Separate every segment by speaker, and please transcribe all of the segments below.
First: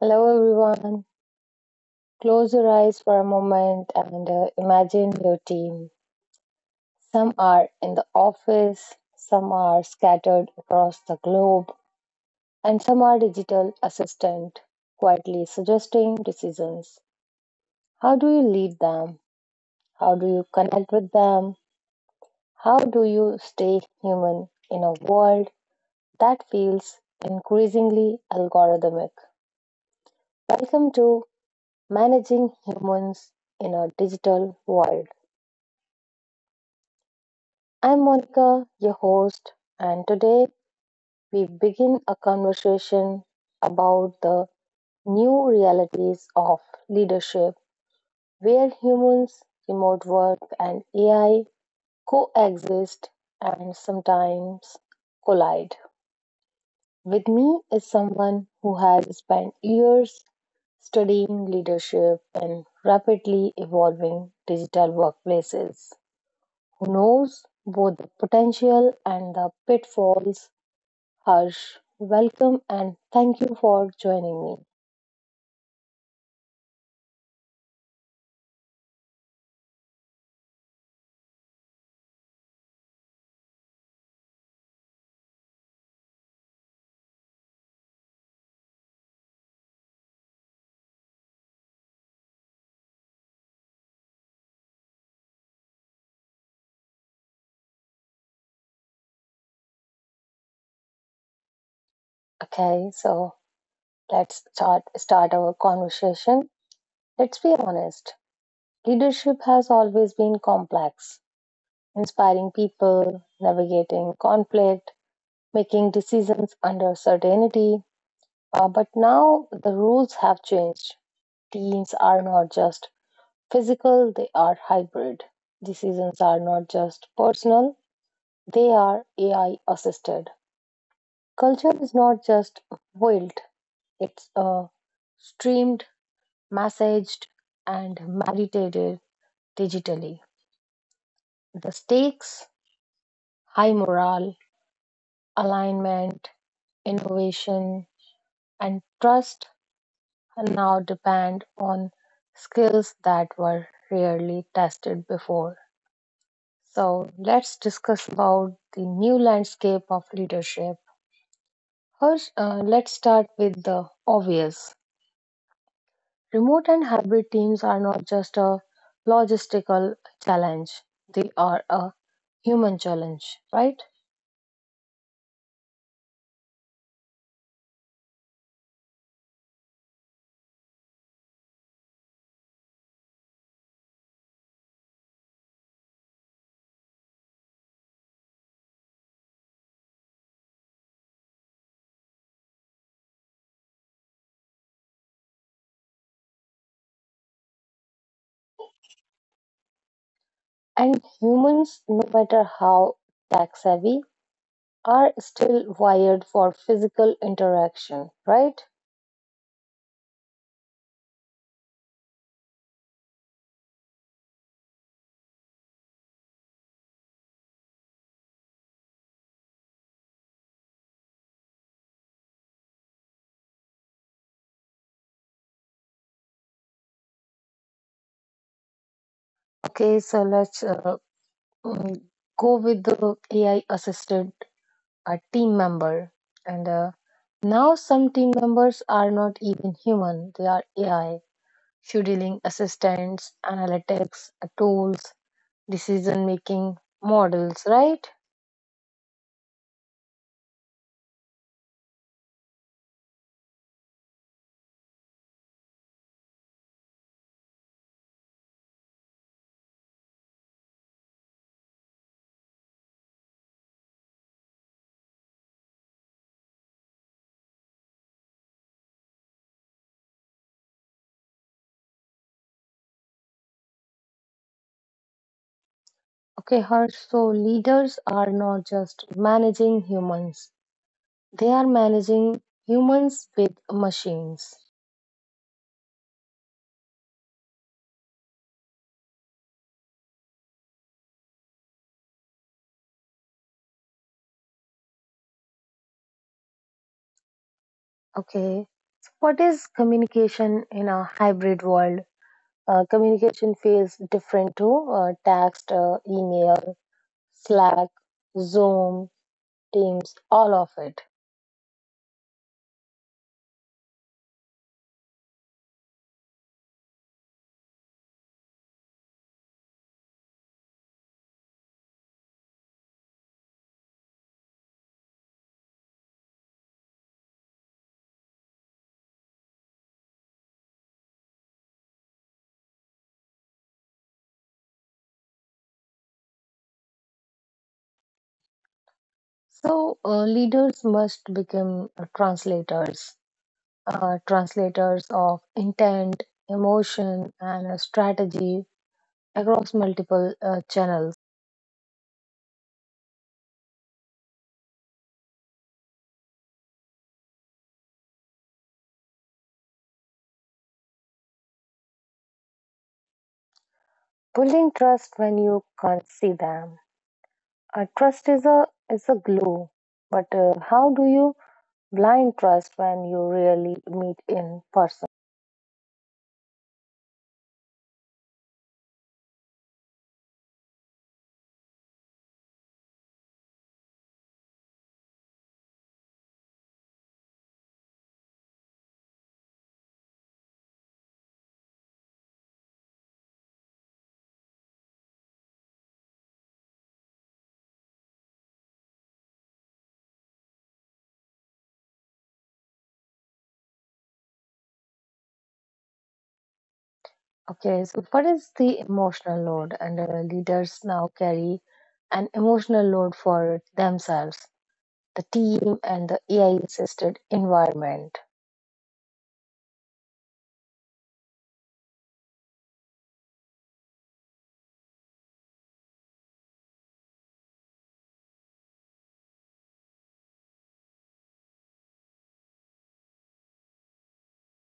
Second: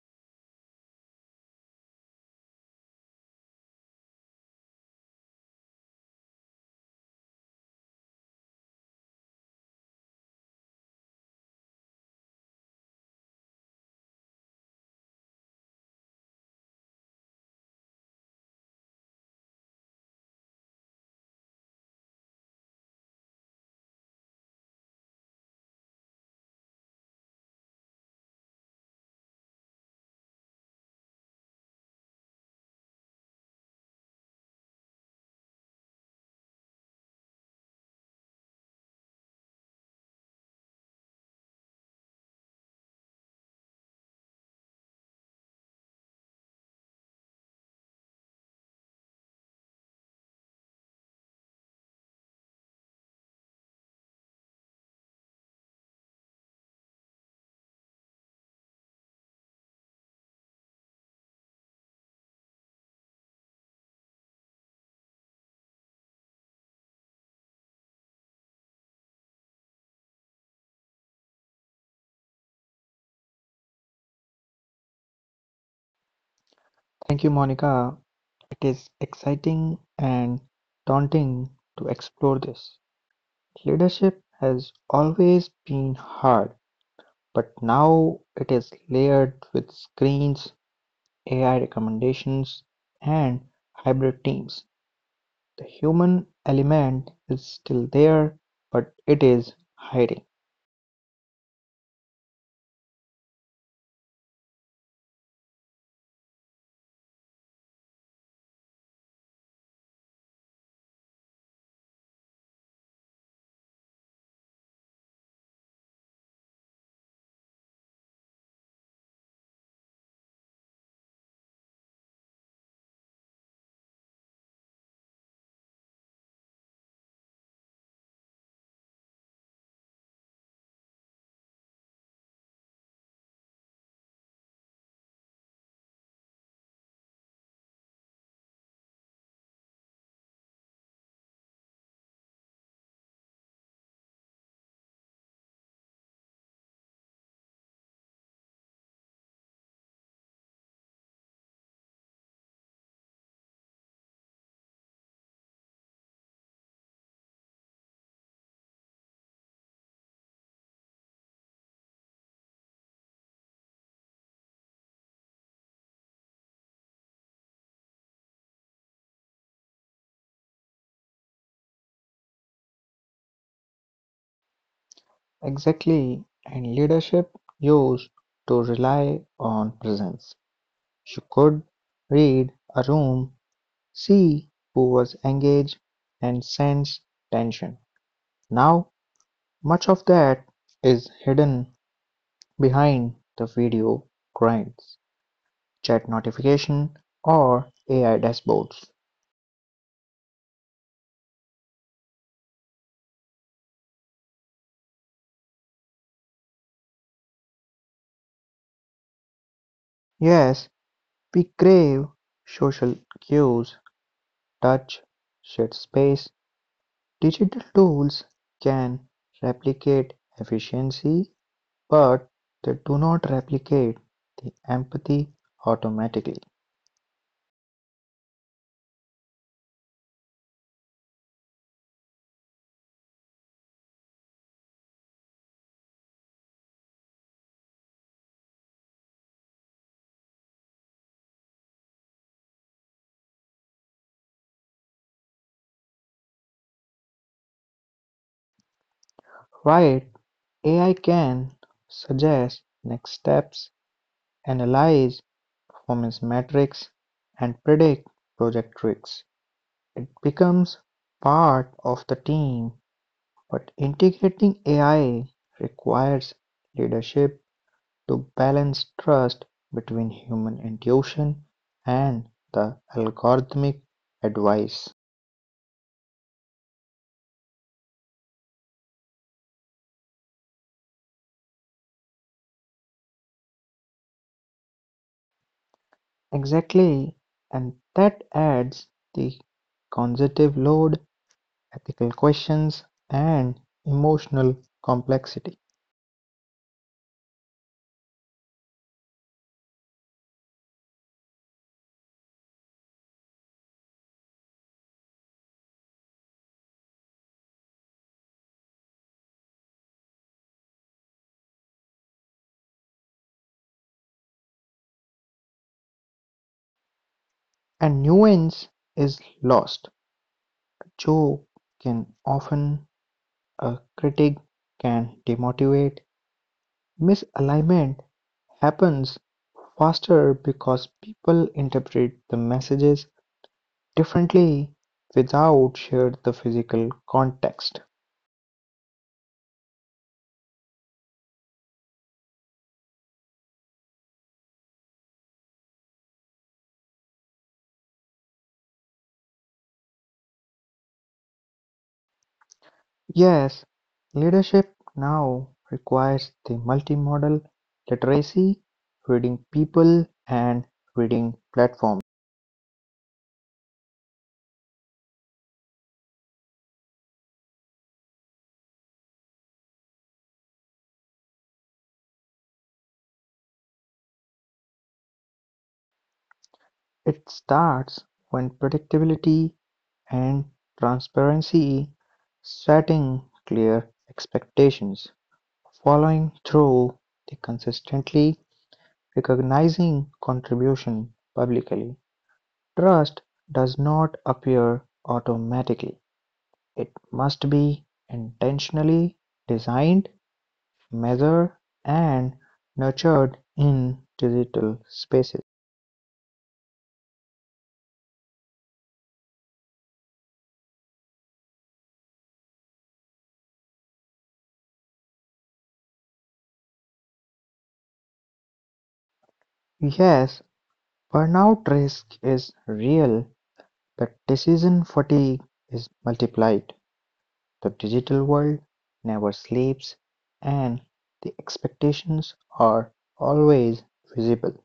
Speaker 1: Hello, everyone. Close your eyes for a moment and imagine your team. Some are in the office, some are scattered across the globe, and some are digital assistant quietly suggesting decisions. How do you lead them? How do you connect with them? How do you stay human in a world that feels increasingly algorithmic? Welcome to Managing Humans in a Digital World. I'm Monica, your host, and today we begin a conversation about the new realities of leadership where humans, remote work, and AI coexist and sometimes collide. With me is someone who has spent years studying leadership in rapidly evolving digital workplaces, who knows both the potential and the pitfalls. Harsh, welcome and thank you for joining me.
Speaker 2: Thank you, Monica. It is exciting and daunting to explore this. Leadership has always been hard, but now it is layered with screens, AI recommendations, and hybrid teams. The human element is still there, but it is hiding.
Speaker 1: Okay, so let's start our conversation. Let's be honest. Leadership has always been complex, inspiring people, navigating conflict, making decisions under certainty. But now the rules have changed. Teams are not just physical, they are hybrid. Decisions are not just personal, they are AI assisted. Culture is not just boiled; it's streamed, massaged, and meditated digitally. The stakes, high morale, alignment, innovation, and trust now depend on skills that were rarely tested before. So let's discuss about the new landscape of leadership. First, let's start with the obvious. Remote and hybrid teams are not just a logistical challenge, they are a human challenge, right?
Speaker 2: Exactly, and leadership used to rely on presence. You could read a room. See, who was engaged and sensed tension. Now, much of that is hidden behind the video grinds, chat notification, or AI dashboards.
Speaker 1: And humans, no matter how tech savvy, are still wired for physical interaction, right?
Speaker 2: Yes, we crave social cues, touch, shared space. Digital tools can replicate efficiency, but they do not replicate the empathy automatically.
Speaker 1: Okay, so let's uh, mm, go with the AI assisted team member. And now some team members are not even human, they are AI scheduling assistants, analytics, tools, decision making models, right?
Speaker 2: Right, AI can suggest next steps, analyze performance metrics, and predict project risks. It becomes part of the team, but integrating AI requires leadership to balance trust between human intuition and the algorithmic advice.
Speaker 1: Okay, Harsh. So leaders are not just managing humans, they are managing humans with machines.
Speaker 2: Exactly, and that adds the cognitive load, ethical questions, and emotional complexity.
Speaker 1: Okay, what is communication in a hybrid world? Communication feels different to text, email, Slack, Zoom, Teams, all of it.
Speaker 2: And nuance is lost. A joke can often, a critic can demotivate. Misalignment happens faster because people interpret the messages differently without shared the physical context.
Speaker 1: So, leaders must become translators of intent, emotion, and a strategy across multiple channels.
Speaker 2: Yes, leadership now requires the multimodal literacy, reading people and reading platforms.
Speaker 1: Building trust when you can't see them. Trust is a glue, but how do you blind trust when you really meet in person?
Speaker 2: It starts when predictability and transparency, setting clear expectations, following through the consistently, recognizing contribution publicly. Trust does not appear automatically. It must be intentionally designed, measured, and nurtured in digital spaces.
Speaker 1: Okay, so what is the emotional load? And leaders now carry an emotional load for themselves, the team, and the AI assisted environment.
Speaker 2: Yes, burnout risk is real, but decision fatigue is multiplied. The digital world never sleeps, and the expectations are always visible.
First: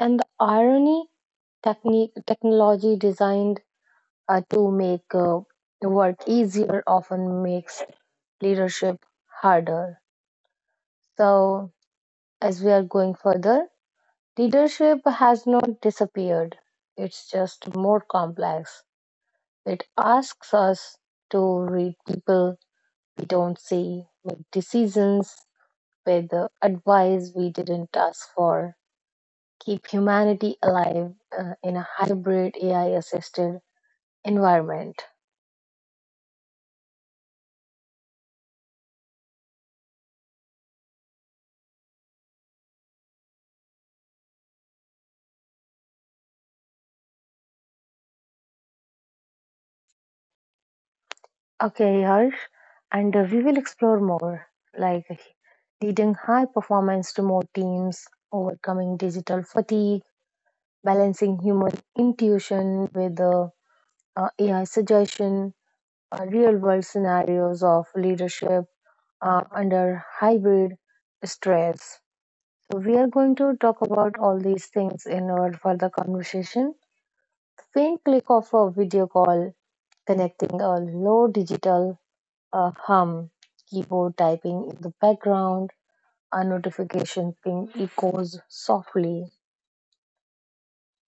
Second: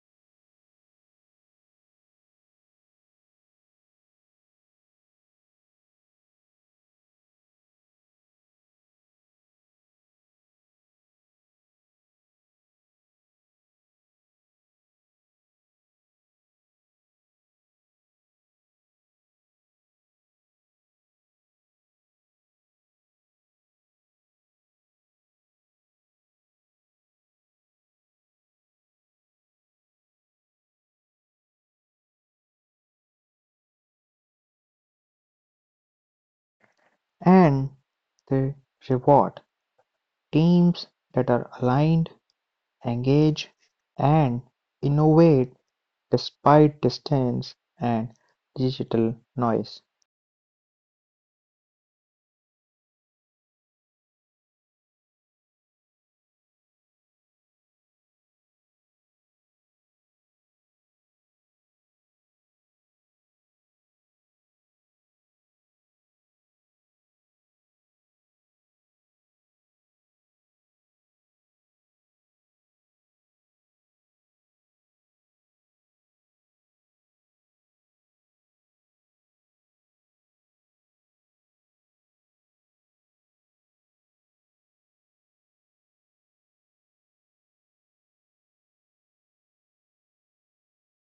Speaker 1: And the irony. Technology designed to make the work easier often makes leadership harder. So, as we are going further, leadership has not disappeared, it's just more complex. It asks us to read people we don't see, make decisions with the advice we didn't ask for, keep humanity alive in a hybrid AI assisted environment.
Speaker 2: And the reward, teams that are aligned, engaged, and innovate despite distance and digital noise.
Speaker 1: Okay, Harsh, and we will explore more, like leading high performance to more teams, overcoming digital fatigue, balancing human intuition with AI suggestion, real world scenarios of leadership under hybrid stress. So we are going to talk about all these things in our further conversation. Faint click of a video call, connecting a low digital a hum, keyboard typing in the background, a notification ping echoes softly.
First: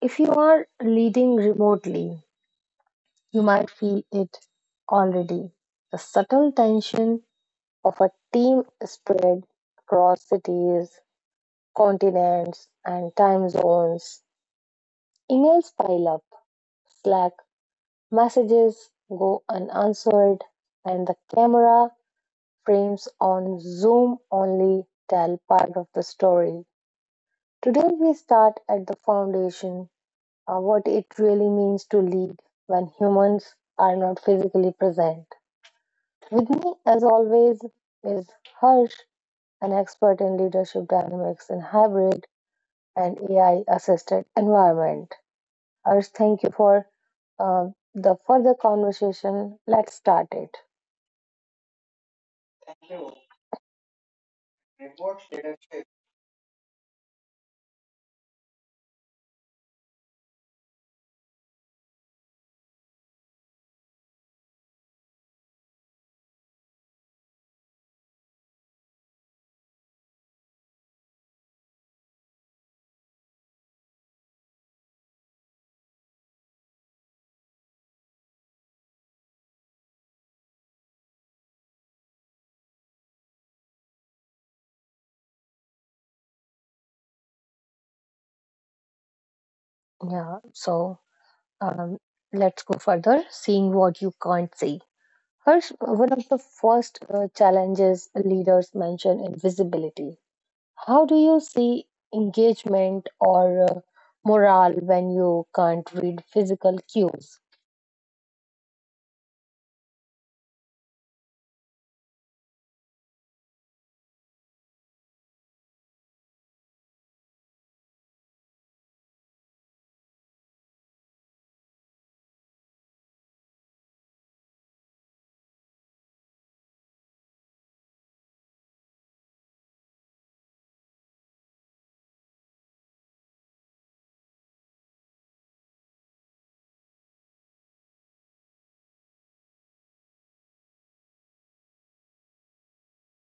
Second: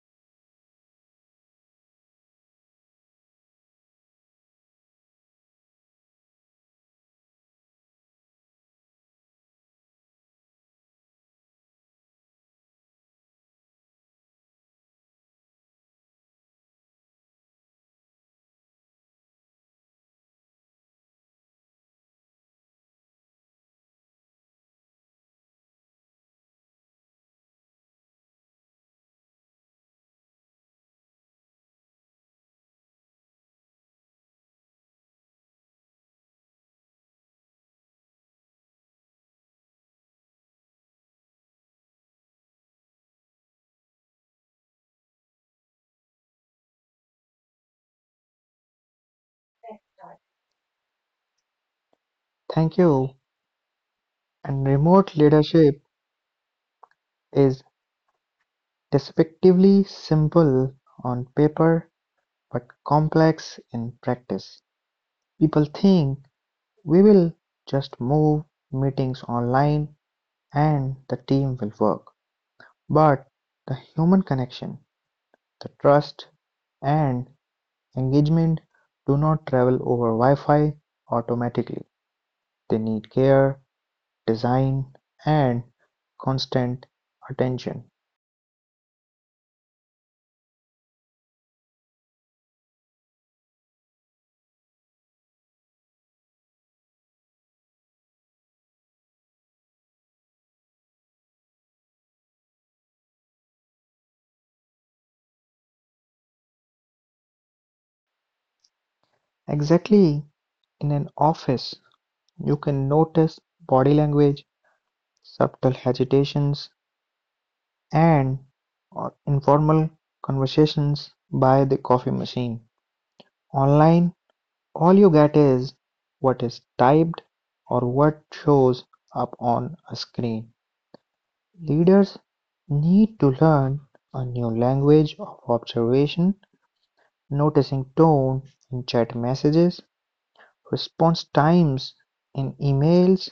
Speaker 1: If you are leading remotely, you might feel it already. The subtle tension of a team spread across cities, continents, and time zones. Emails pile up, Slack messages go unanswered, and the camera frames on Zoom only tell part of the story. Today, we start at the foundation of what it really means to lead when humans are not physically present. With me, as always, is Harsh, an expert in leadership dynamics in hybrid and AI assisted environment. Harsh, thank you for uh, the further conversation. Let's start it.
Speaker 2: Thank you. And remote leadership is despectively simple on paper but complex in practice. People think we will just move meetings online and the team will work. But the human connection, the trust, and engagement do not travel over Wi Fi automatically. They need care, design and constant attention.
Speaker 1: Yeah, so um, let's go further seeing what you can't see. Harsh, one of the first challenges leaders mention is visibility. How do you see engagement or morale when you can't read physical cues?
Speaker 2: Exactly. In an office, you can notice body language, subtle hesitations, and informal conversations by the coffee machine. Online, all you get is what is typed or what shows up on a screen. Leaders need to learn a new language of observation. Noticing tone in chat messages, response times in emails,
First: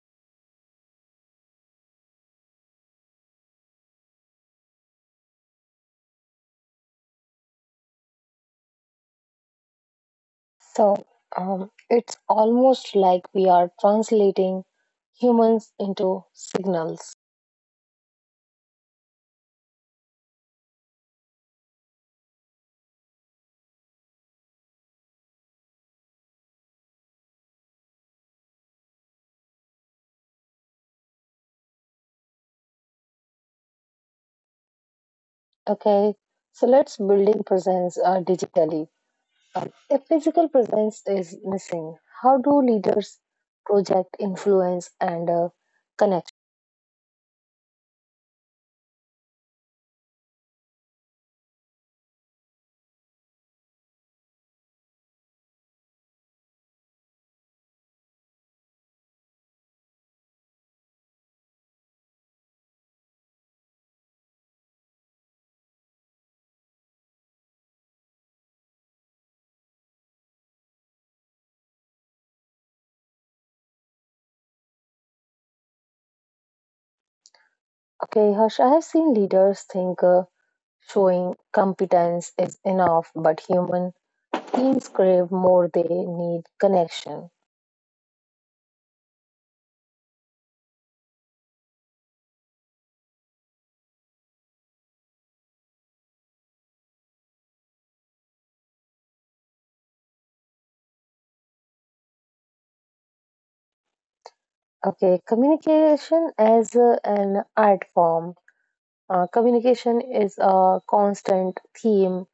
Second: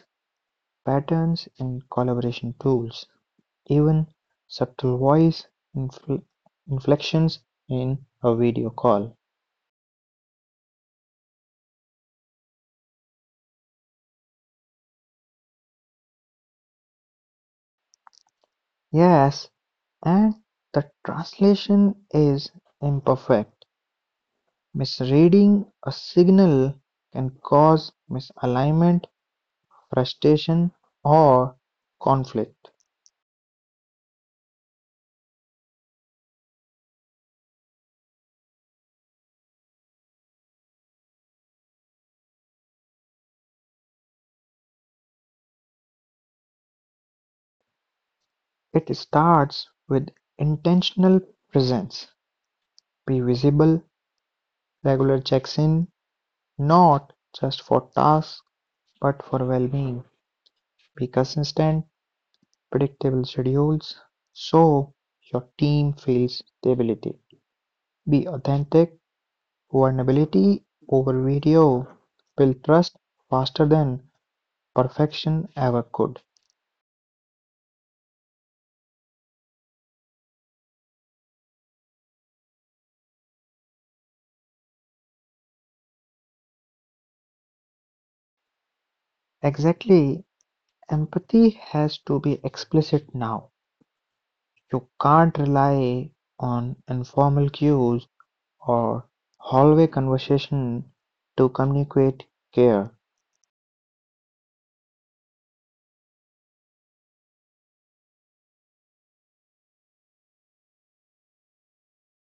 Speaker 2: patterns in collaboration tools, even subtle voice infl inflections in a video call.
Speaker 1: So it's almost like we are translating humans into signals.
Speaker 2: Yes, and the translation is imperfect. Misreading a signal can cause misalignment, frustration, or conflict.
Speaker 1: Okay, so let's building presence digitally. If physical presence is missing, how do leaders project influence and connection?
Speaker 2: It starts with intentional presence: be visible, regular checks-in, not just for tasks but for well-being, be consistent, predictable schedules so your team feels stability, be authentic, vulnerability over video, build trust faster than perfection ever could.
Speaker 1: Okay, Harsh, I have seen leaders think showing competence is enough, but human teams crave more, they need connection.
Speaker 2: Exactly, empathy has to be explicit now. You can't rely on informal cues or hallway conversation to communicate care.
Speaker 1: Okay, communication as an art form. Communication is a constant theme.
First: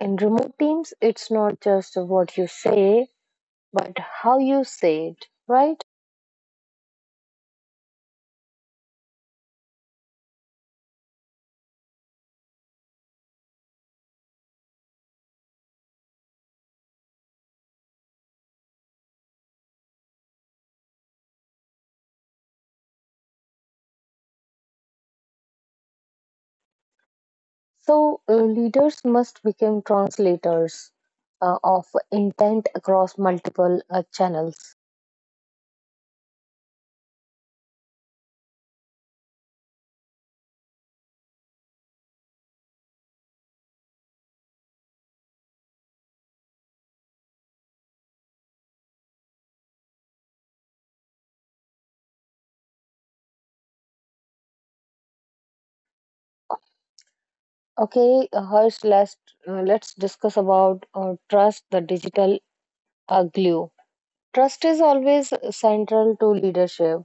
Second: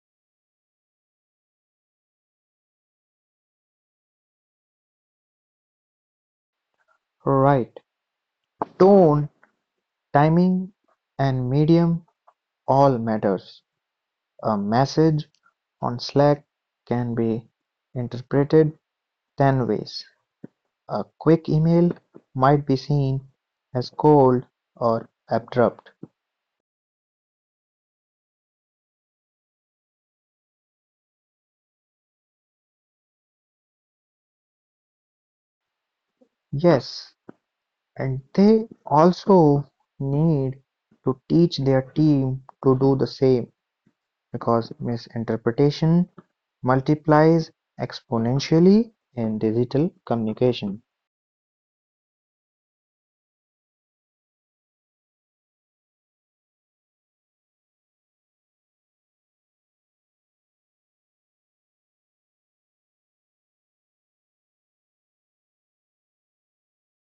Speaker 1: In remote teams, it's not just what you say, but how you say it, right?
Speaker 2: Right? Tone, timing, and medium all matters. A message on Slack can be interpreted 10 ways. A quick email might be seen as cold or abrupt.
Speaker 1: So leaders must become translators of intent across multiple channels.
Speaker 2: Yes, and they also need to teach their team to do the same because misinterpretation multiplies exponentially in digital communication.
Speaker 1: Okay, Harsh, let's discuss about trust, the digital glue. Trust is always central to leadership,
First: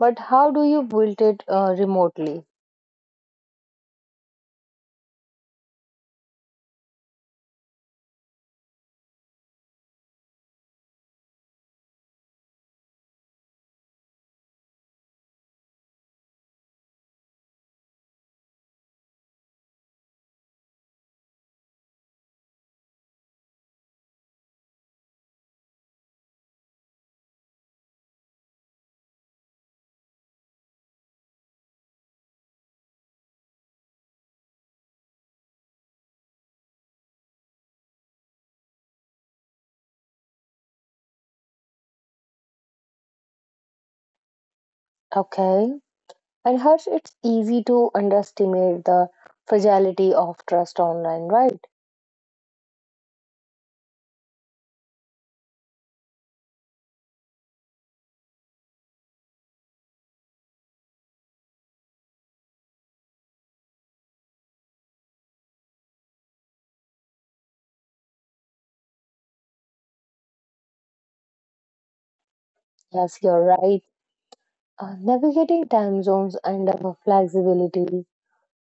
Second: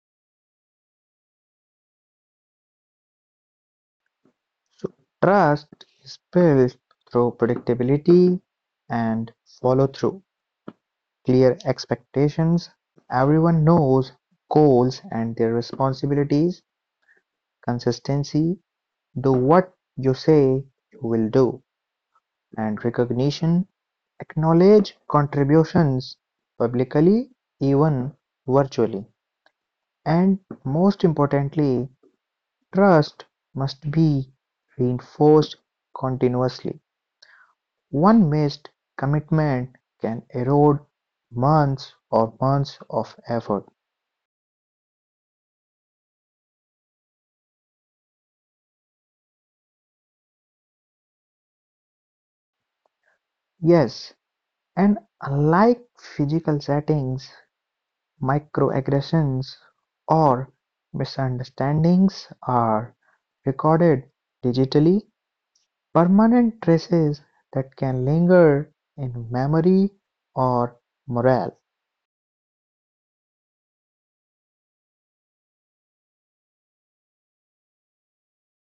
Speaker 1: but how do you build it remotely?
Speaker 2: So, trust is built through predictability and follow through, clear expectations, everyone knows goals and their responsibilities, consistency, do what you say you will do, and recognition, acknowledge contributions publicly, even virtually, and most importantly, trust must be reinforced continuously. One missed commitment can erode months or months of effort.
Speaker 1: Okay, and Harsh, it's easy to underestimate the fragility of trust online, right?
Speaker 2: Yes, and unlike physical settings, microaggressions or misunderstandings are recorded digitally, permanent traces that can linger in memory or morale.
Speaker 1: Yes, you're right. Navigating time zones and flexibility.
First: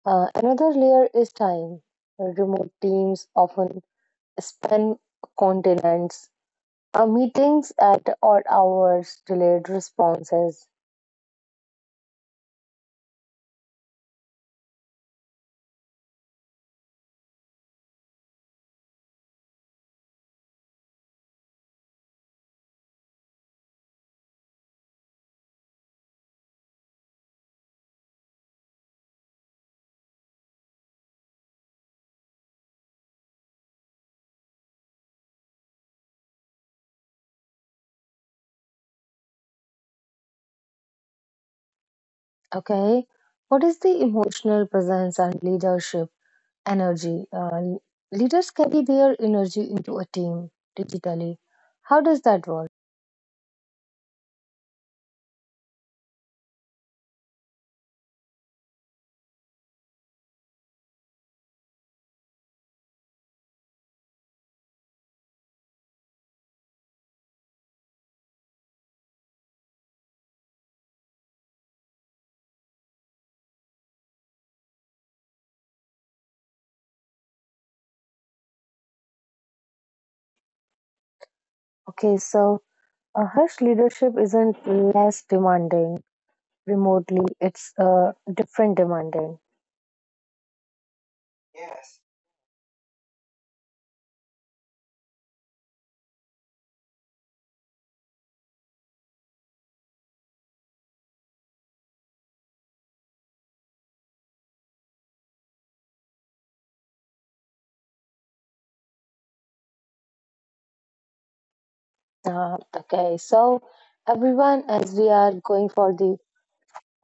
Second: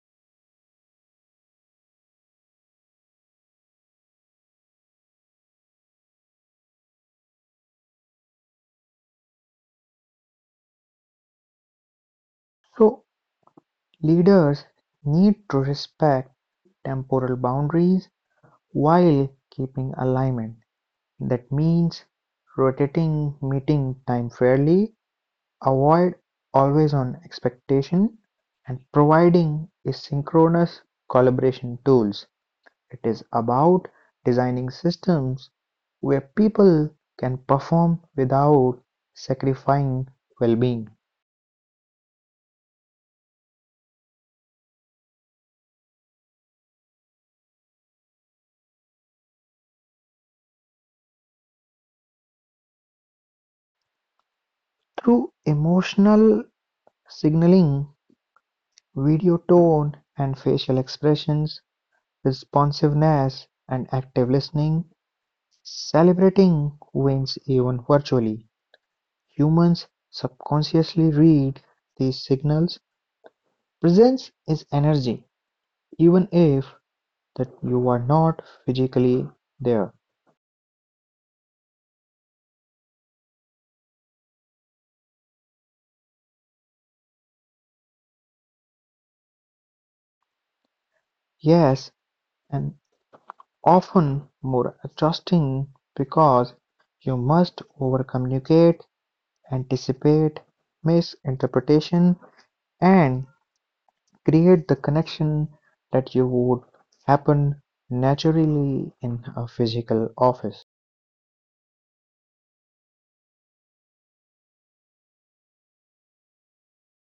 Speaker 1: Another layer is time. Remote teams often span continents, meetings at odd hours, delayed responses.
Speaker 2: So, leaders need to respect temporal boundaries while keeping alignment. That means rotating meeting time fairly, avoid always-on expectation and providing a synchronous collaboration tools. It is about designing systems where people can perform without sacrificing well-being.
Speaker 1: Okay, what is the emotional presence and leadership energy? Leaders carry their energy into a team digitally. How does that work?
Speaker 2: Through emotional signaling, video tone and facial expressions, responsiveness and active listening, celebrating wins even virtually. Humans subconsciously read these signals; presence is energy, even if that you are not physically there.
Speaker 1: Okay, so Harsh, leadership isn't less demanding remotely, it's different demanding.
Speaker 2: Yes, and often more exhausting because you must overcommunicate, anticipate misinterpretation, and create the connection that you would happen naturally in a physical office.
Speaker 1: Okay, so everyone, as we are going for the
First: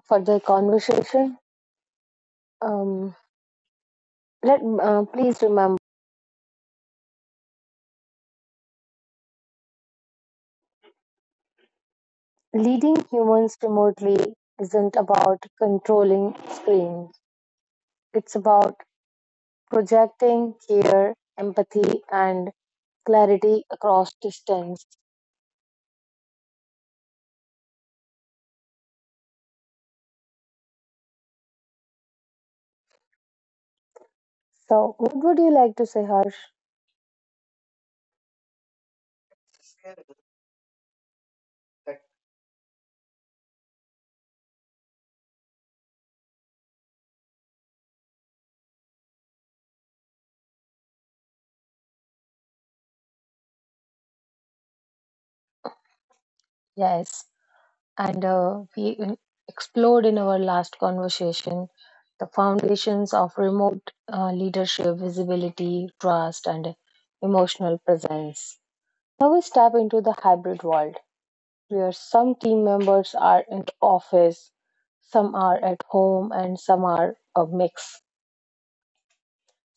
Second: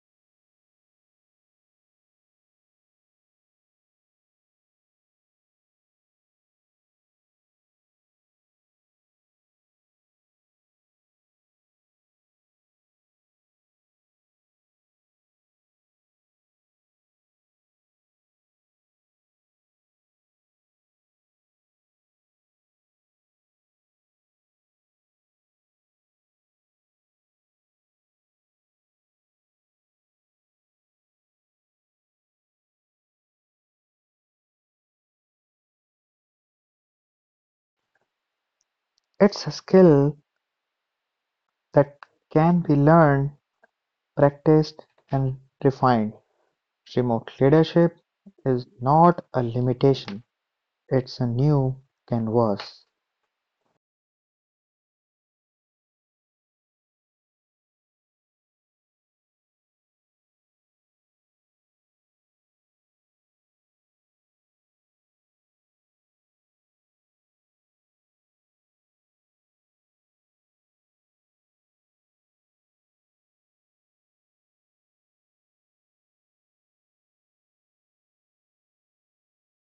Speaker 1: for the conversation, um, let please remember, leading humans remotely isn't about controlling screens. It's about projecting care, empathy, and clarity across distance. So, what would you like to say, Harsh?
Speaker 2: It's a skill that can be learned, practiced and refined. Remote leadership is not a limitation, it's a new canvas.
Speaker 1: Yes. and we in- explored in our last conversation the foundations of remote leadership, visibility, trust, and emotional presence. Now we step into the hybrid world where some team members are in the office, some are at home, and some are a mix.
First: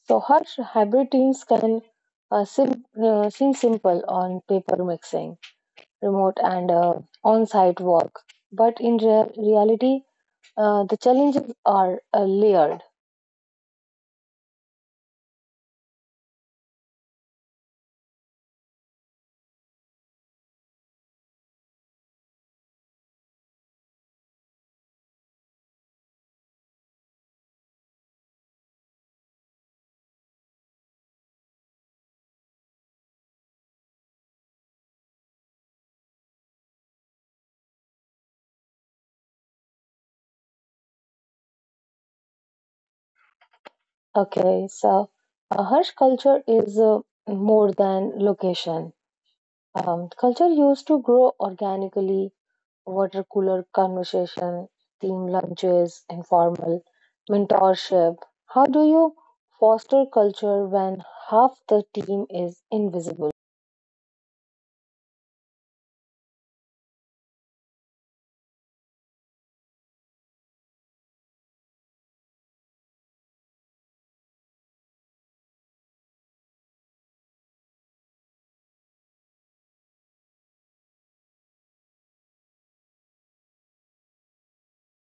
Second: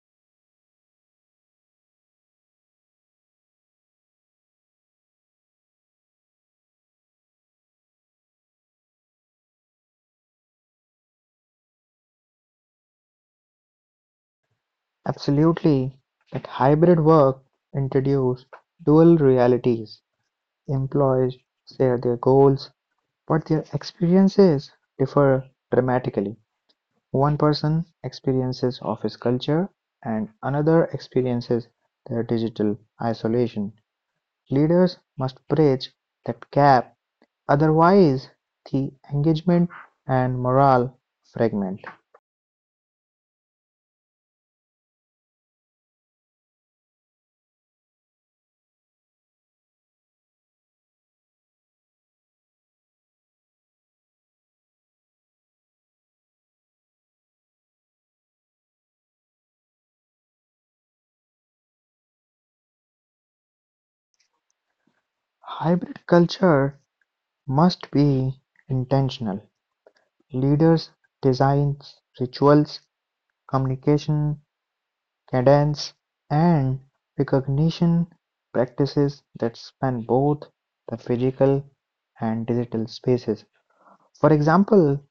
Speaker 1: So, Harsh, hybrid teams can seem simple on paper mixing, remote and on site work, but in reality, the challenges are layered.
Speaker 2: Absolutely, that hybrid work introduced dual realities. Employees share their goals, but their experiences differ dramatically. One person experiences office culture, and another experiences their digital isolation. Leaders must bridge that gap. Otherwise, the engagement and morale fragment.
Speaker 1: Okay, so Harsh, culture is more than location. Culture used to grow organically, water cooler conversation, team lunches, informal mentorship. How do you foster culture when half the team is invisible?
Speaker 2: Hybrid culture must be intentional. Leaders design rituals, communication, cadence, and recognition practices that span both the physical and digital spaces. For example,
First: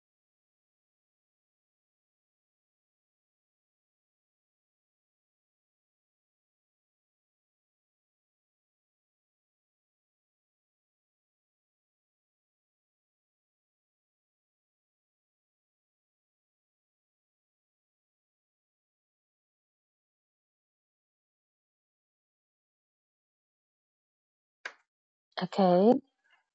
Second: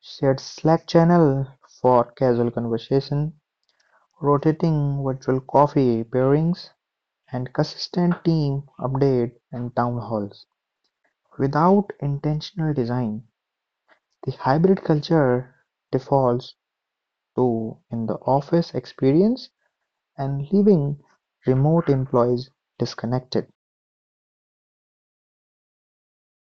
Speaker 2: shared Slack channel for casual conversation, rotating virtual coffee pairings, and consistent team update and town halls. Without intentional design, the hybrid culture defaults to in the office experience and leaving remote employees disconnected.
Speaker 1: Okay,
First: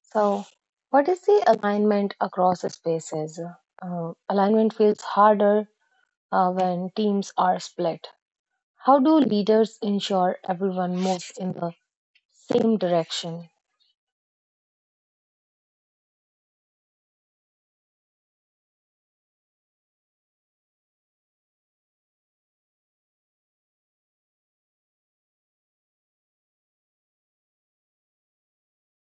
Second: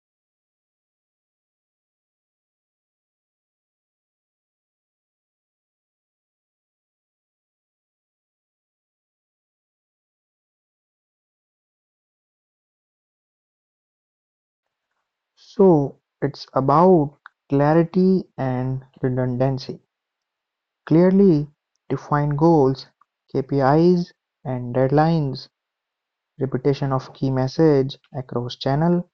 Speaker 1: so what is the alignment across spaces? Alignment feels harder when teams are split. How do leaders ensure everyone moves in the same direction?
Speaker 2: So it's about clarity and redundancy. Clearly defined goals, KPIs and deadlines, repetition of key message across channel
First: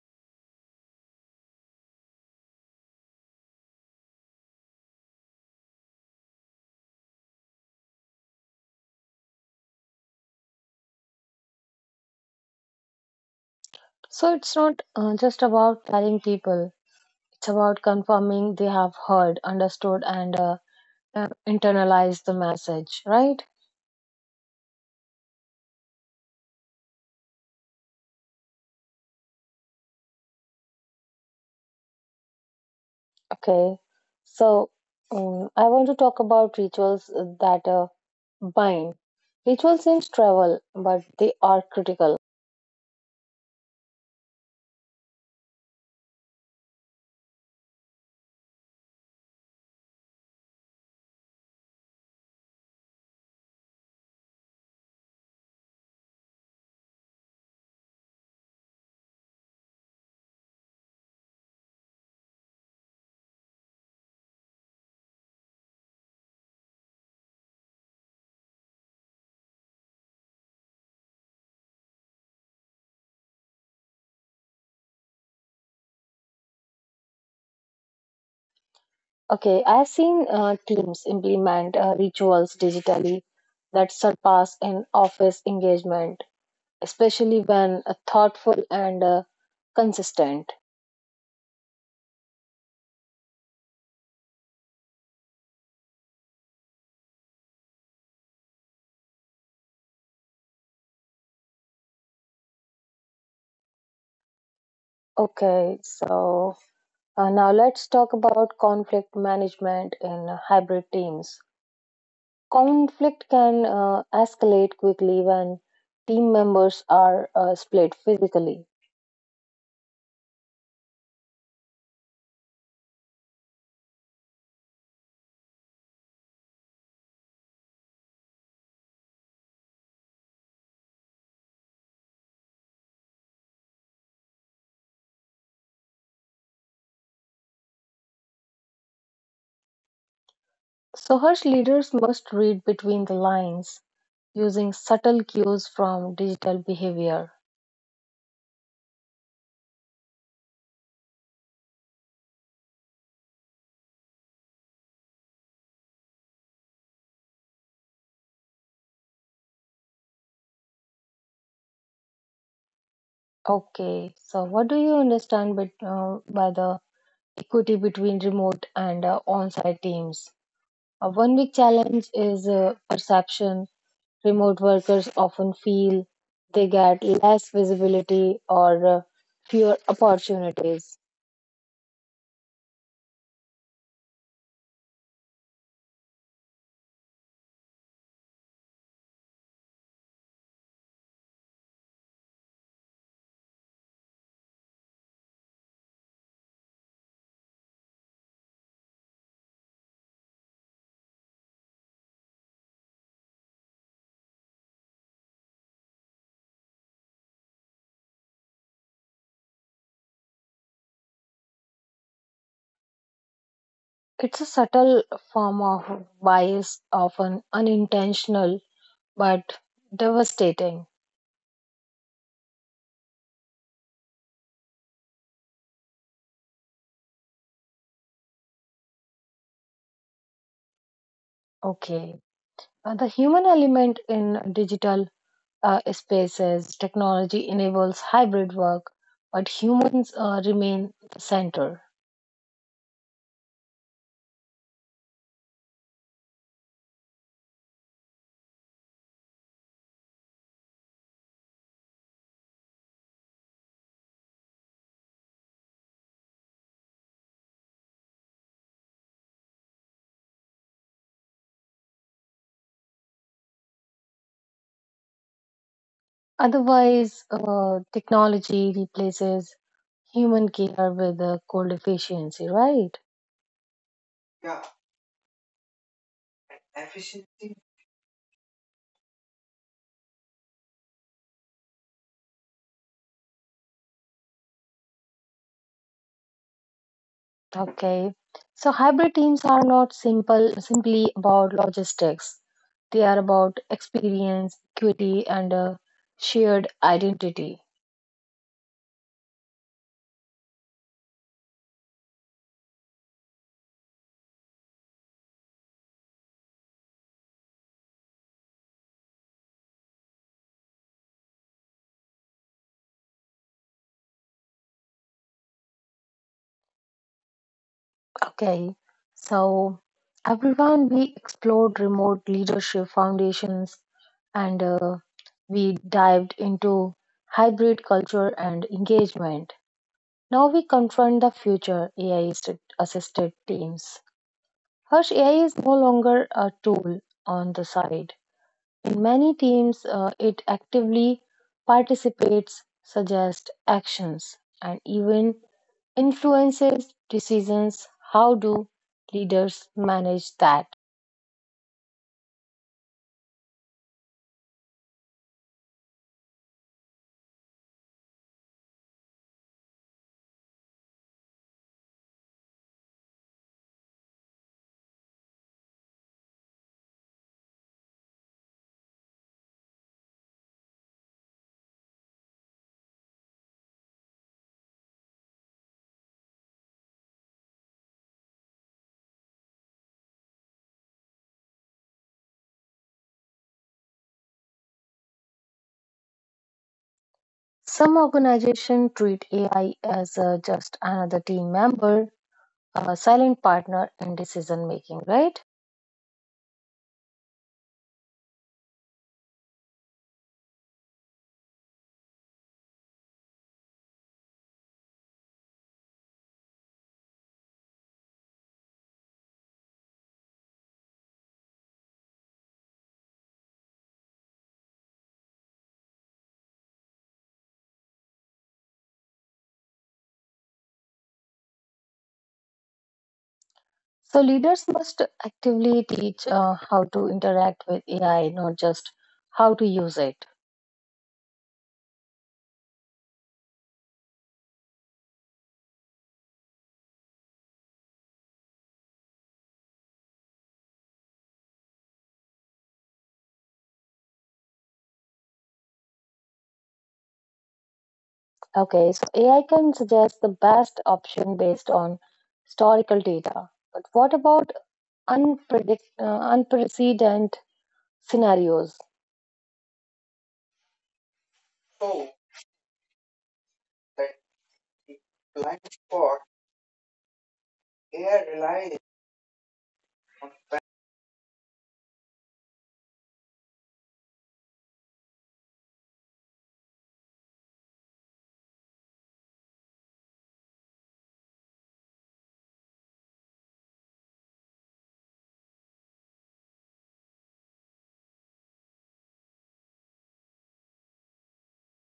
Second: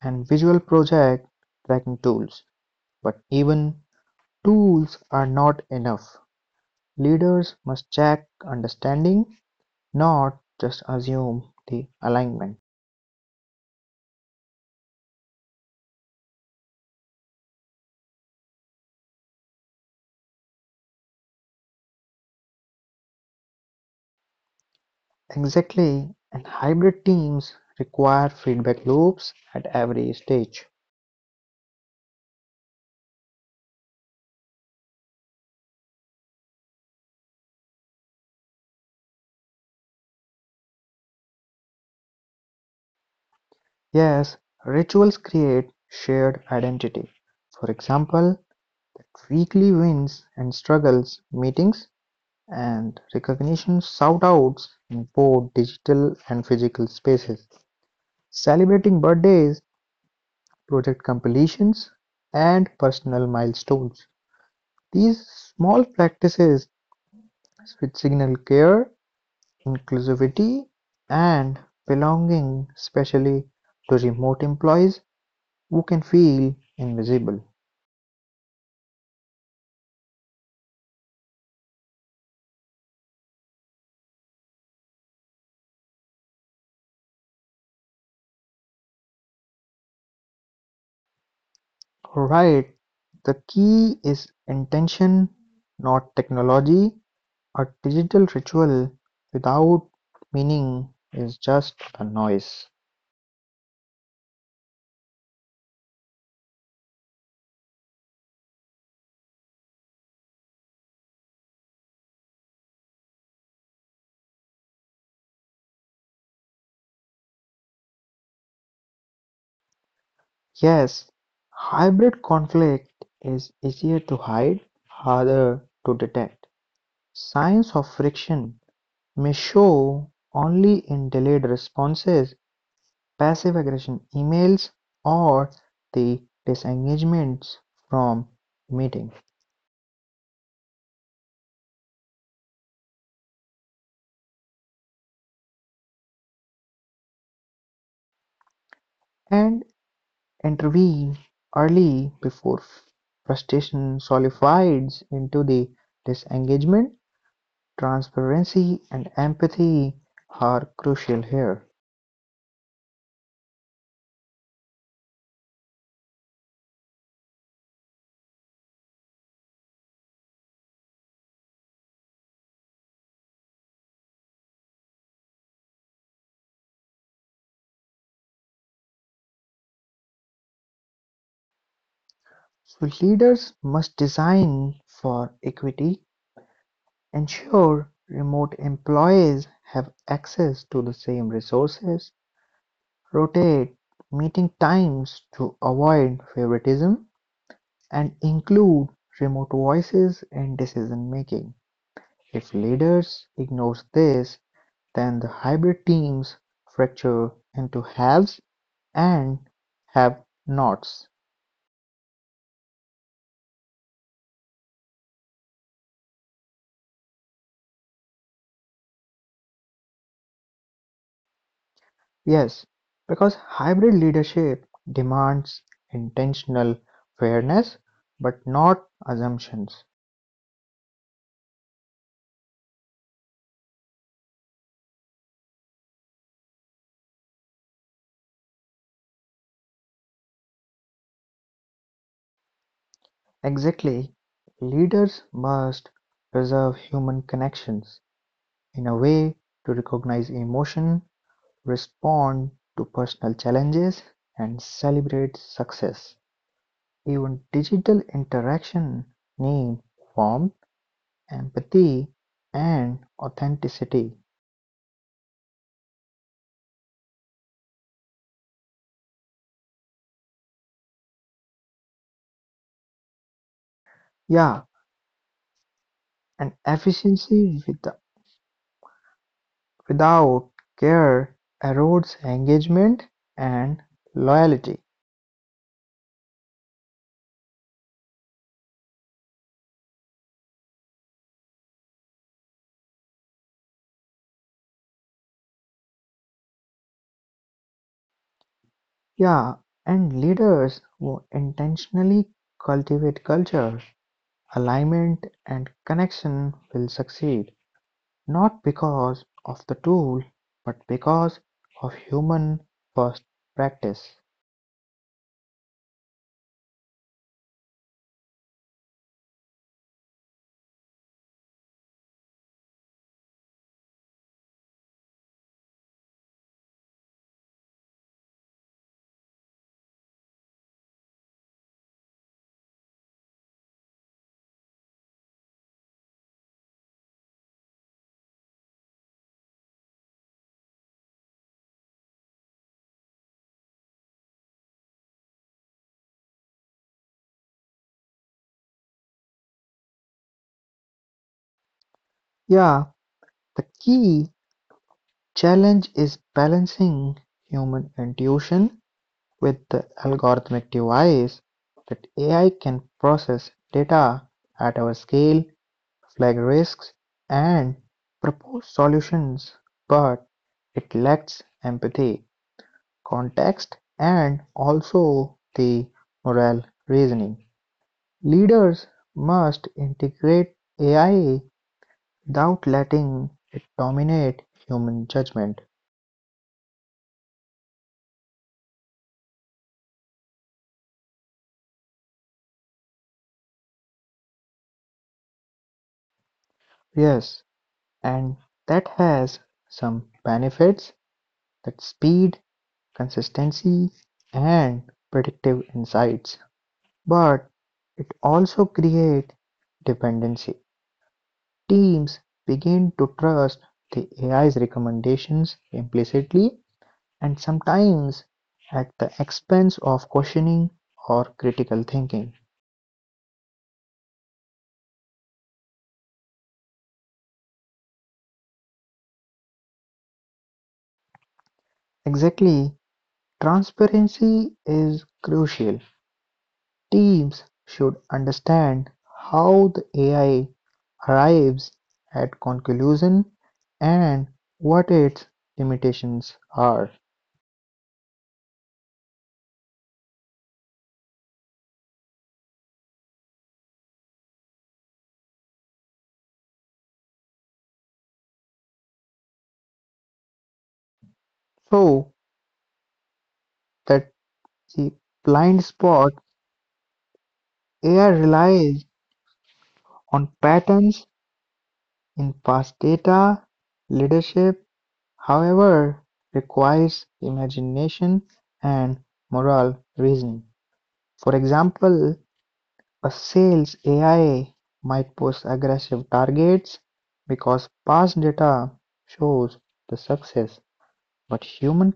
Speaker 2: and visual project tracking tools. But even tools are not enough; leaders must check understanding, not just assume the alignment.
Speaker 1: So it's not just about telling people, it's about confirming they have heard, understood, and internalized the message, right?
Speaker 2: Exactly, and hybrid teams require feedback loops at every stage.
Speaker 1: Okay. So I want to talk about rituals that bind. Rituals seems travel, but they are critical.
Speaker 2: Yes, rituals create shared identity. For example, at weekly wins and struggles meetings and recognition shout outs in both digital and physical spaces. Celebrating birthdays, project completions, and personal milestones. These small practices which signal care, inclusivity, and belonging, especially to remote employees who can feel invisible.
Speaker 1: Okay, I've seen teams implement rituals digitally that surpass an office engagement, especially when thoughtful and consistent.
Speaker 2: Alright, the key is intention, not technology. A digital ritual without meaning is just a noise.
Speaker 1: Okay, so now let's talk about conflict management in hybrid teams. Conflict can escalate quickly when team members are split physically.
Speaker 2: Yes, hybrid conflict is easier to hide, harder to detect. Signs of friction may show only in delayed responses, passive aggression emails, or the disengagements from meeting.
Speaker 1: So, Harsh, leaders must read between the lines using subtle cues from digital behavior.
Speaker 2: And intervene early before frustration solidifies into the disengagement. Transparency and empathy are crucial here.
Speaker 1: Okay, so what do you understand by the equity between remote and on site teams? A one big challenge is perception. Remote workers often feel they get less visibility or fewer opportunities.
Speaker 2: So leaders must design for equity, ensure remote employees have access to the same resources, rotate meeting times to avoid favoritism, and include remote voices in decision making. If leaders ignore this, then the hybrid teams fracture into haves and have nots.
Speaker 1: It's a subtle form of bias, often unintentional but devastating.
Speaker 2: Yes, because hybrid leadership demands intentional fairness but not assumptions.
Speaker 1: Okay. The human element in digital spaces, technology enables hybrid work, but humans remain the center.
Speaker 2: Exactly, leaders must preserve human connections in a way to recognize emotion, respond to personal challenges, and celebrate success. Even digital interaction need warmth, empathy, and authenticity.
Speaker 1: Otherwise, technology replaces human care with cold efficiency, right?
Speaker 2: Yeah, and efficiency with, without care, erodes engagement and loyalty.
Speaker 1: Okay. So hybrid teams are not simple simply about logistics. They are about experience, equity, and a shared identity.
Speaker 2: Yeah, and leaders who intentionally cultivate culture, alignment, and connection will succeed, not because of the tool, but because of human first practice.
Speaker 1: Okay. So everyone, we explored remote leadership foundations and we dived into hybrid culture and engagement. Now we confront the future AI assisted teams. Harsh, AI is no longer a tool on the side. In many teams, it actively participates, suggests actions, and even influences decisions. How do leaders manage that?
Speaker 2: Yeah, the key challenge is balancing human intuition with the algorithmic device that AI can process data at our scale, flag risks, and propose solutions, but it lacks empathy, context, and also the moral reasoning. Leaders must integrate AI without letting it dominate human judgment.
Speaker 1: Some organizations treat AI as just another team member, a silent partner in decision making, right?
Speaker 2: Yes, and that has some benefits, that speed, consistency and predictive insights, but it also creates dependency. Teams begin to trust the AI's recommendations implicitly and sometimes at the expense of questioning or critical thinking.
Speaker 1: So leaders must actively teach how to interact with AI, not just how to use it.
Speaker 2: Exactly, transparency is crucial. Teams should understand how the AI arrives at conclusion and what its limitations are,
Speaker 1: Okay, so AI can suggest the best option based on historical data. But what about unprecedented scenarios?
Speaker 2: so that the blind spot, AI relies on patterns in past data. Leadership, however, requires imagination and moral reasoning. For example, a sales AI might post aggressive targets because past data shows the success, but humans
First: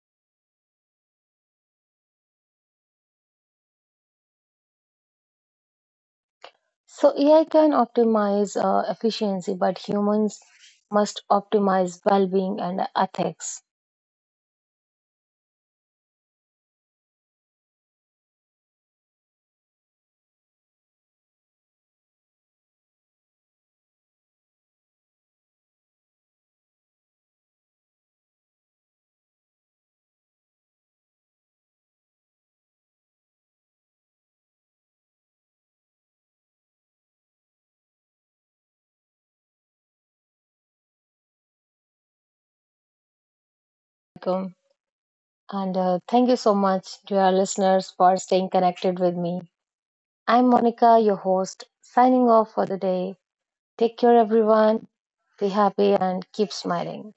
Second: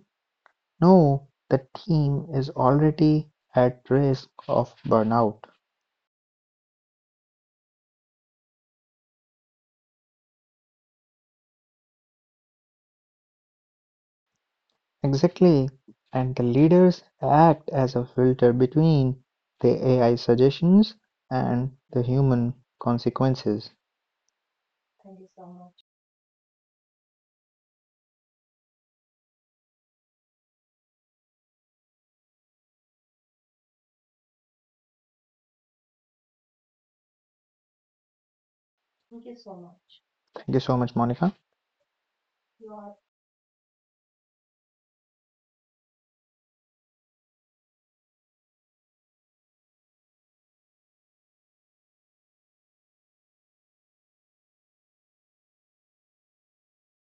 Speaker 2: know the team is already at risk of burnout.
Speaker 1: So AI can optimize efficiency, but humans must optimize well-being and ethics.
Speaker 2: Exactly, and the leaders act as a filter between the AI suggestions and the human consequences. Thank you so much, Monica.
Speaker 1: Um, and thank you so much to our listeners for staying connected with me. I'm Monica, your host, signing off for the day. Take care, everyone. Be happy and keep smiling.